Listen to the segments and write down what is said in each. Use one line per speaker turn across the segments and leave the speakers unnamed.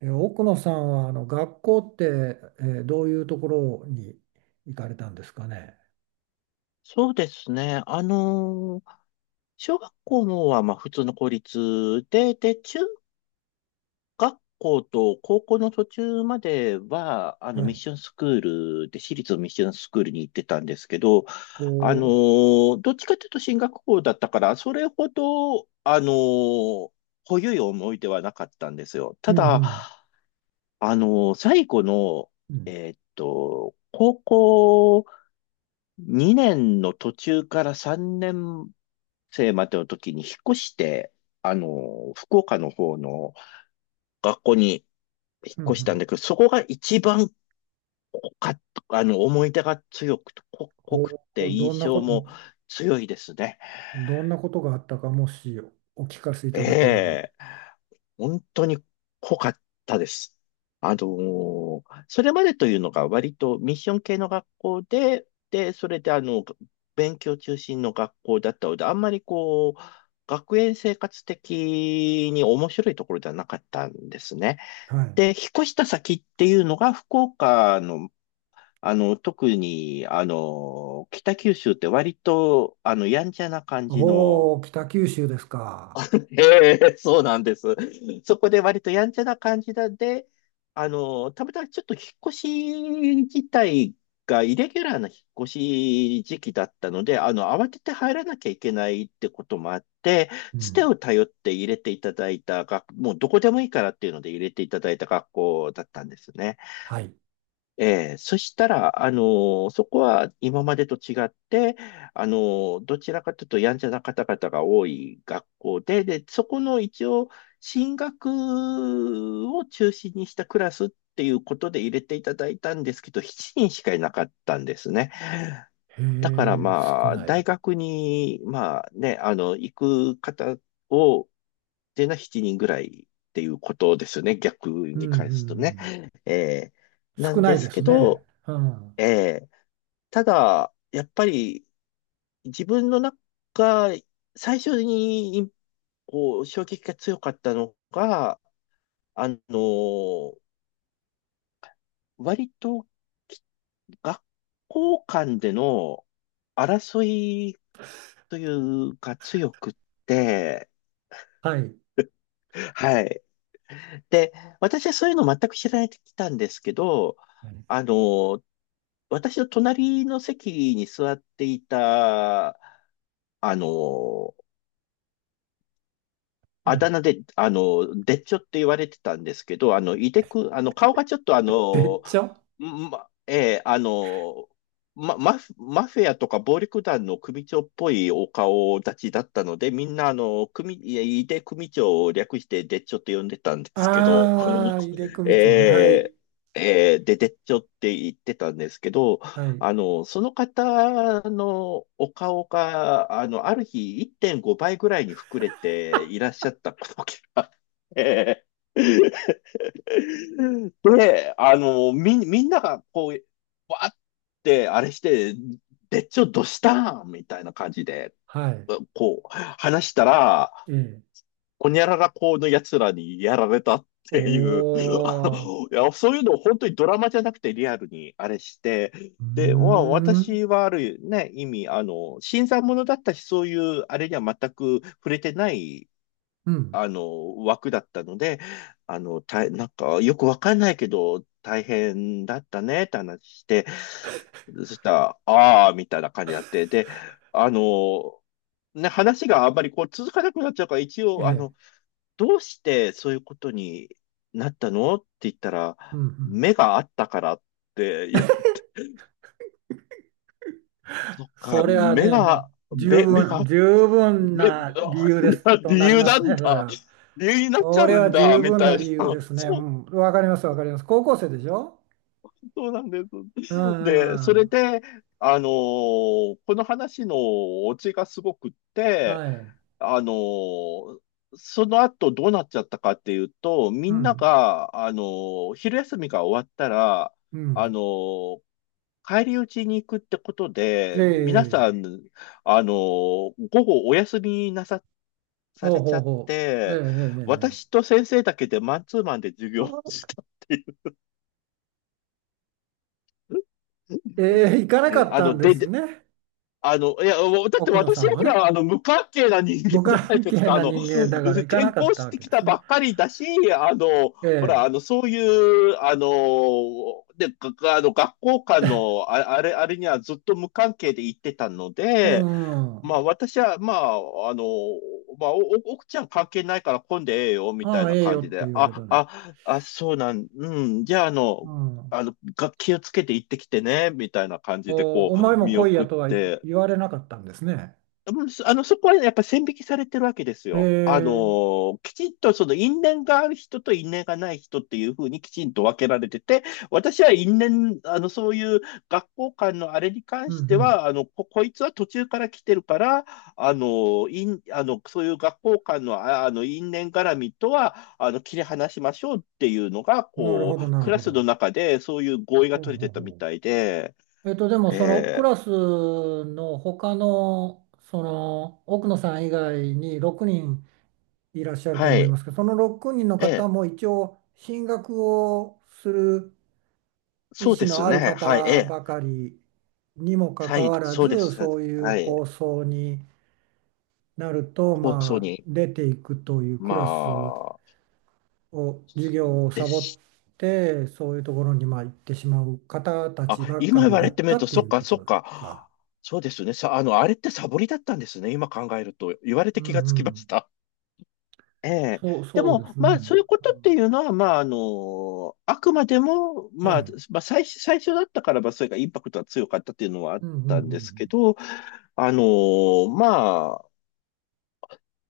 奥野さんは学校って、どういうところに行かれたんですかね。
そうですね。小学校のはまあ普通の公立で、中学校と高校の途中までは、
は
ミッ
い。
ションスクールで、私立のミッションスクールに行ってたんですけど、
ほ
どっちかというと進学校だったから、それほど、濃ゆい思い出はなかったんですよ。
う。
た
うんう
だ、
ん。
あの最後の、
うん。
高校2年の途中から3年生までの時に引っ越して、福岡の方の学校に引っ
うんう
越したん
ん。
だけど、そこが一番濃かった、思い出が強くて、濃濃
ほ
くて
う。
印象も強いですね。
どんなことがあったか、もしお聞かせい
え
ただければ。
え、本当に濃かったです。あのーそれまでというのが割とミッション系の学校で、で、それで勉強中心の学校だったので、あんまりこう、学園生活的に面白いところではなかったんですね。
はい。
で、引っ越した先っていうのが福岡の、特に、北九州って割と、やんちゃな感じ
お
の、
お、北九州ですか。
ええ、そうなんです。そこで割とやんちゃな感じなんで、たまたまちょっと引っ越し自体がイレギュラーな引っ越し時期だったので、慌てて入らなきゃいけないってこともあって、
う
つて
ん。
を頼って入れていただいたもうどこでもいいからっていうので入れていただいた学校だったんですね。
はい。
ええ、そしたら、そこは今までと違って、どちらかというとやんちゃな方々が多い学校で、で、そこの一応、進学を中心にしたクラスっていうことで入れていただいたんですけど、7人しかいなかったんですね。
へ
だから
え、少
まあ、
な
大
い。
学に、まあね、行く方を、でな7人ぐらいっていうことですよね、逆
うん
に
う
返すと
んう
ね。
ん。
ええ、な
少
ん
な
で
い
す
です
け
ね。
ど、
うん。
ええ。ただ、やっぱり自分の中、最初にこう衝撃が強かったのが、あの、割とき学校間での争いというか強くって、
はい。
はい。で、私はそういうの全く知られてきたんですけど、あの、私の隣の席に座っていた、あの、
う
あだ
ん。
名で、でっちょって言われてたんですけど、あの、いでく、あの、顔がちょっと
別町。
ま、えーあの、マフィアとか暴力団の組長っぽいお顔立ちだったので、みんないやいで組長を略してでっちょって呼んでたんですけど、
ああ、井手 組長ね。はい。
えでっちょって言ってたんですけど、
はい。
その方のお顔が、ある日1.5倍ぐらいに膨れていらっしゃったことがあって、で、みんながこう、わーってあれして、でっちょどしたんみたいな感じで、
はい。
こう、話したら、
ええ。
ほにゃらら校の奴らにやられたっ
お
ていう、
ー。
いや、そういうのを本当にドラマじゃなくてリアルにあれして、
うー
で、まあ、
ん。
私はあるね、意味、新参者だったし、そういうあれには全く触れてない、
うん。
枠だったので、なんか、よくわかんないけど、大変だったねって話して、そしたら、ああ、みたいな感じになって、で、あの、ね、話があんまりこう続かなくなっちゃうから、一
え
応、
え。
どうしてそういうことになったのって言ったら、
うんうん。
目があったからって言われて、そっか、
それは
目
ね、も
が、
う十
目、目
分、
が、
十分
目、
な理由です と
理
なり
由
ま
な
す
ん
ね、それ
だ。
は。
理由になっち
そ
ゃ
れ
う
は
んだ、
十
み
分
た
な
いな。
理由で すね。う
そう、
ん。わかります、わかります。高校生でしょ？
そうなんで
う
す。で、そ
んう
れ
ん。
で、あのーこの話のオチがすごくって、
はい。
あのーその後どうなっちゃったかっていうと、み
う
んな
ん。
が、昼休みが終わったら、
う
あ
ん。
のー帰り討ちに行くってこと
え
で、皆さ
え。
ん、あのー午後お休みなさ、さ
ほう
れち
ほ
ゃ
う
っ
ほう。え
て、
え。
私と先生だけでマンツーマンで授業をしたっていう。う
ええ。ええ、え
ん
え、行かなか
え、
っ
あ
た
の、
んです
で、
ね、
あの、いや、だって
奥野さ
私
ん
は
は
ほ
ね。
ら、無関係な人間
無
じゃない
関
です
係
か。
な人間だから行か
転
なか
校
った
し
わ
て
け
き
で
た
す
ば
ね。
っかりだし、あの、
え
ほら、
え。
あの、そういう、あの、で、があの、学校間の、あ、あれ、あれにはずっと無関係で行ってたの
う
で、
ん、う
まあ、
ん。
私は、お奥ちゃん関係ないから混んでええよ、みた
あ
い
あ、
な
ええ
感
よ
じ
って
で、
言われたの。
そうなん、うん、じゃあ、
うん。
気をつけて行ってきてね、みたいな感じで、こ
お前
う、
も
見
来い
送
や
っ
とは
て、
言われなかったんですね。
うんそあの、そこはねやっぱ線引きされてるわけです
え
よ。
え。
きちんとその因縁がある人と因縁がない人っていうふうにきちんと分けられてて、私は因縁、そういう学校間のあれに関
う
して
ん
は、こいつは途中から来てるから、あのー、因、あの、そういう学校間の、因縁絡みとは、切り離しましょうっていうのが、
うん。なる
こ
ほど、
う、
なる
クラ
ほ
スの
ど。
中でそういう合意が
ほう
取れ
ほう
てたみ
ほ
たいで、
う。でもそのク
ええ、
ラスの他の、その奥野さん以外に6人いらっしゃると
は
思いま
い。
すけど、その6人の
ええ、
方も一応進学をする意
そう
思
で
の
す
ある
ね。はい。え
方
え、
ばかりにもか
は
か
い、
わら
そうで
ず、
す。
そういう
はい。
構想になると
放送
まあ
に、
出ていくというク
ま
ラス
あ、
を、授業を
で
サボっ
す。
て、そういうところにまあ行ってしまう方た
あ、
ちば
今
か
言
り
わ
だ
れて
っ
み
た
ると、
って
そ
い
っ
う
か、
こ
そっ
とか。
か。そうですね。さ、あの、あれってサボりだったんですね。今考えると。言われ
う
て気がつ
んう
きま
ん。
した。ええ。
そう、
で
そうで
も、
す
ま
ね。
あ、そういうこ
う
とって
ん、
いうのは、まあ、あくまでも、
は
まあ、
い。
まあ、最初だったからば、それがインパクトが強かったっていうのはあっ
うんうん
たん
う
ですけ
ん
ど、あの、ま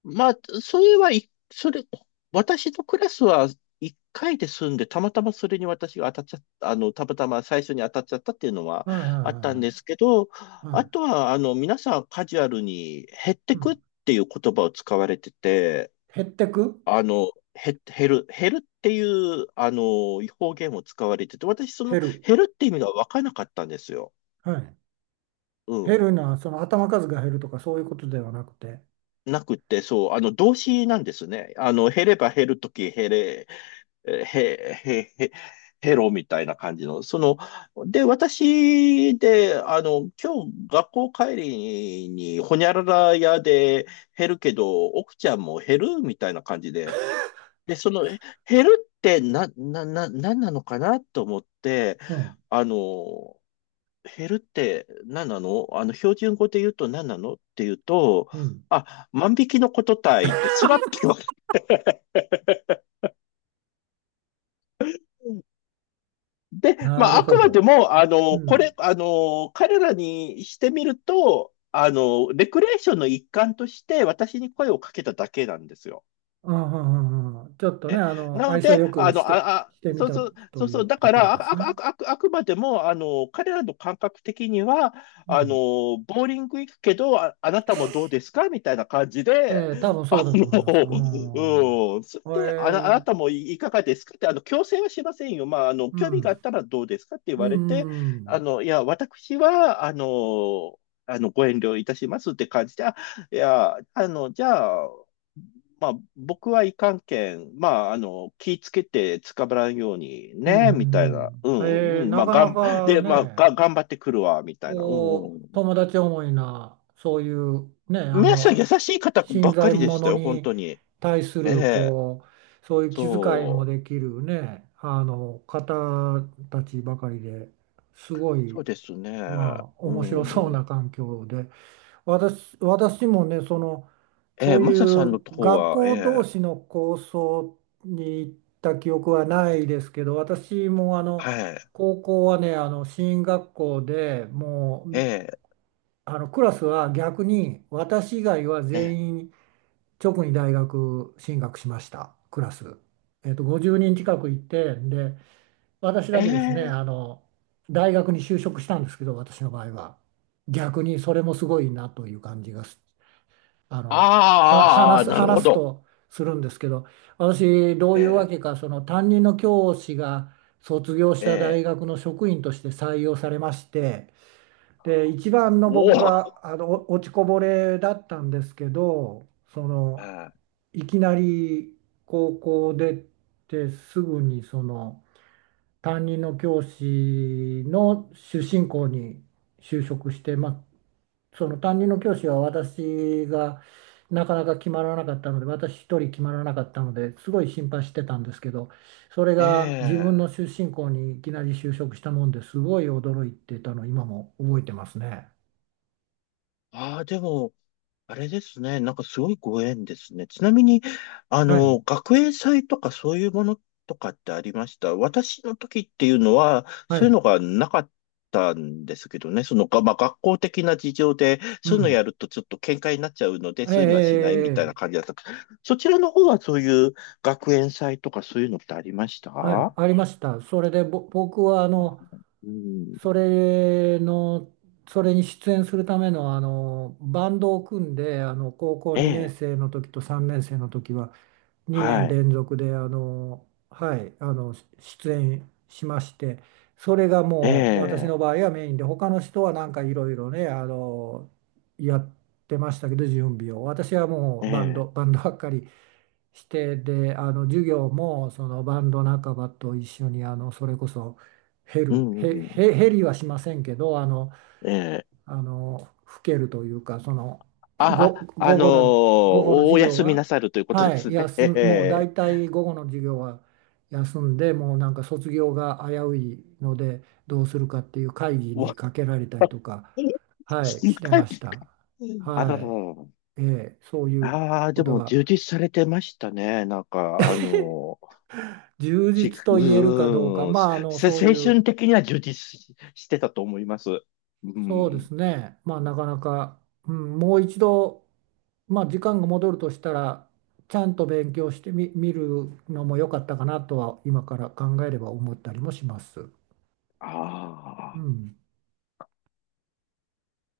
まあ、それはい、それ、私のクラスは1回で済んで、たまたまそれに私が当たっちゃった、たまたま最初に当たっちゃったっていうのは
うん。はい
あったんで
は
すけど、
いはいはい。
あ
は
と
い、
は、皆さんカジュアルに減って
う
くっ
ん、
ていう言葉を使われてて、
減ってく、
あの、減るっていう、方言を使われてて、私その
減る。
減るって意味がわからなかったんですよ。
はい。
う
減
ん。
るのは、その頭数が減るとかそういうことではなくて。
なくって、そう、動詞なんですね。減れば減るとき、減れ、えへ、へ、へ、ヘロみたいな感じの、その、で、今日学校帰りに、ほにゃらら屋で減るけど、奥ちゃんも減るみたいな感じで、で、その、減るってなんなのかなと思って、
うん
あの、減るって何なの標準語で言うと何なのって言うと、
うん。
あ、万引きのことたいって、スラッて言われて、で、ま
な
あ、
る
あく
ほ
まで
ど。
も、
う
こ
ん。
れ、彼らにしてみると、レクレーションの一環として私に声をかけただけなんですよ。
あははははちょっとね、
なの
愛想
で、
よくして、してみ
そう
た
そう、そ
と
う
い
そ
う
う、だ
と
か
ころ
ら、
ですね。
あくまでも、彼らの感覚的には、
うん。
ボーリング行くけど、あなたもどうですかみたいな感じで、
多分そうだと思います。うん。
そ
え
れで、あな
ー、
たもいかがですかって、強制はしませんよ。まあ、
う
興味があ
ん。
ったらどうですかって言
う
わ
ん、
れて、
うん。
いや、私は、ご遠慮いたしますって感じで、あ、いや、じゃあ、まあ、僕はいかんけん、まあ、気ぃつけて捕まらんように
うん、う
ね、みたいな。
ん、
う
うん。
ん、うん、
なかなか
で、
ね、
頑張ってくるわ、みたいな。うん、
こ
うん。
う友達思いな、そういうね、あ
皆さん
の
優しい
し
方ば
新
っかり
参
でした
者
よ、本
に
当に。
対す
え
る
え、
こう、そういう気遣いも
そう、
できるね、あの方たちばかりで、すご
そ
い、
うですね。
まあ
う
面白そう
ん。
な環境で。私もね、その
え
そ
え、
うい
マサさん
う
の方
学
は、え
校同
え、
士の構想に行った記憶はないですけど、私も、あの
はい、
高校はね、進学校で、も
え
う
え、
あのクラスは逆に、私以外は
ええ、
全員直に大学進学しましたクラス、50人近くいて、で私
え
だけですね、
え、
大学に就職したんですけど、私の場合は。逆にそれもすごいなという感じがす、あのは話
あー、
す、
なるほ
話す
ど。
とするんですけど、私どういうわけ
え
か、その担任の教師が卒業し
え、え
た大
え、
学の職員として採用されまして。で、一番の
おお、
僕が、あのお落ちこぼれだったんですけど、その
え
いきなり高校出てすぐにその担任の教師の出身校に就職して、まあ、その担任の教師は、私がなかなか決まらなかったので、私一人決まらなかったので、すごい心配してたんですけど、それが自分
え、え
の出
え、
身校にいきなり就職したもんで、すごい驚いてたの、今も覚えてますね。
ああ、でも、あれですね。なんかすごいご縁ですね。ちなみに、
はい、
学園祭とかそういうものとかってありました。私の時っていうのは、
は
そういう
い、
のがなかったんですけどね。その、まあ、学校的な事情で、
う
そういうのや
ん。
るとちょっと喧嘩になっちゃうので、
ええ、え
そういうのはしないみ
え、
たいな
え
感
え、
じだった。そちらの方はそういう学園祭とかそういうのってありました。
はい、ありました。それで、僕は、
うん。
それの、それに出演するための、バンドを組んで、高校
え
2年
え。
生の時と3年生の時は、2年
はい。
連続で、はい、出演しまして、それが
え
もう、私の
え。
場合はメインで、他の人はなんかいろいろね、やってましたけど、準備を。私はも
え
う、バンド、
え。
バンドばっかり。してで、授業も、そのバンド仲間と一緒に、それこそ、ヘ
う
ル
ん。うん、う
ヘ、ヘ、
ん、
ヘリはしませんけど、
ええ。
吹けるというか、その午後の、午後の
お
授業
休みな
は、
さるということで
はい、
すね。
もう
え
大
え、
体午後の授業は休んで、もうなんか卒業が危ういのでどうするかっていう会議
わ、
にかけられたりとか、はい、
深
してま
い
した。
あ
は
らら
い、
らら。
ええ、そういう
ああ、で
こと
も充
が、
実されてましたね。なんか、あのー、
充
し、
実と言えるかどうか、
うーん、
まあ、
せ、
そう
せ青
いう、
春的には充実し、してたと思います。う
そうで
ん。
すね、まあ、なかなか、うん、もう一度、まあ、時間が戻るとしたら、ちゃんと勉強してみ、見るのも良かったかなとは、今から考えれば思ったりもします。
あ
う
あ。
ん。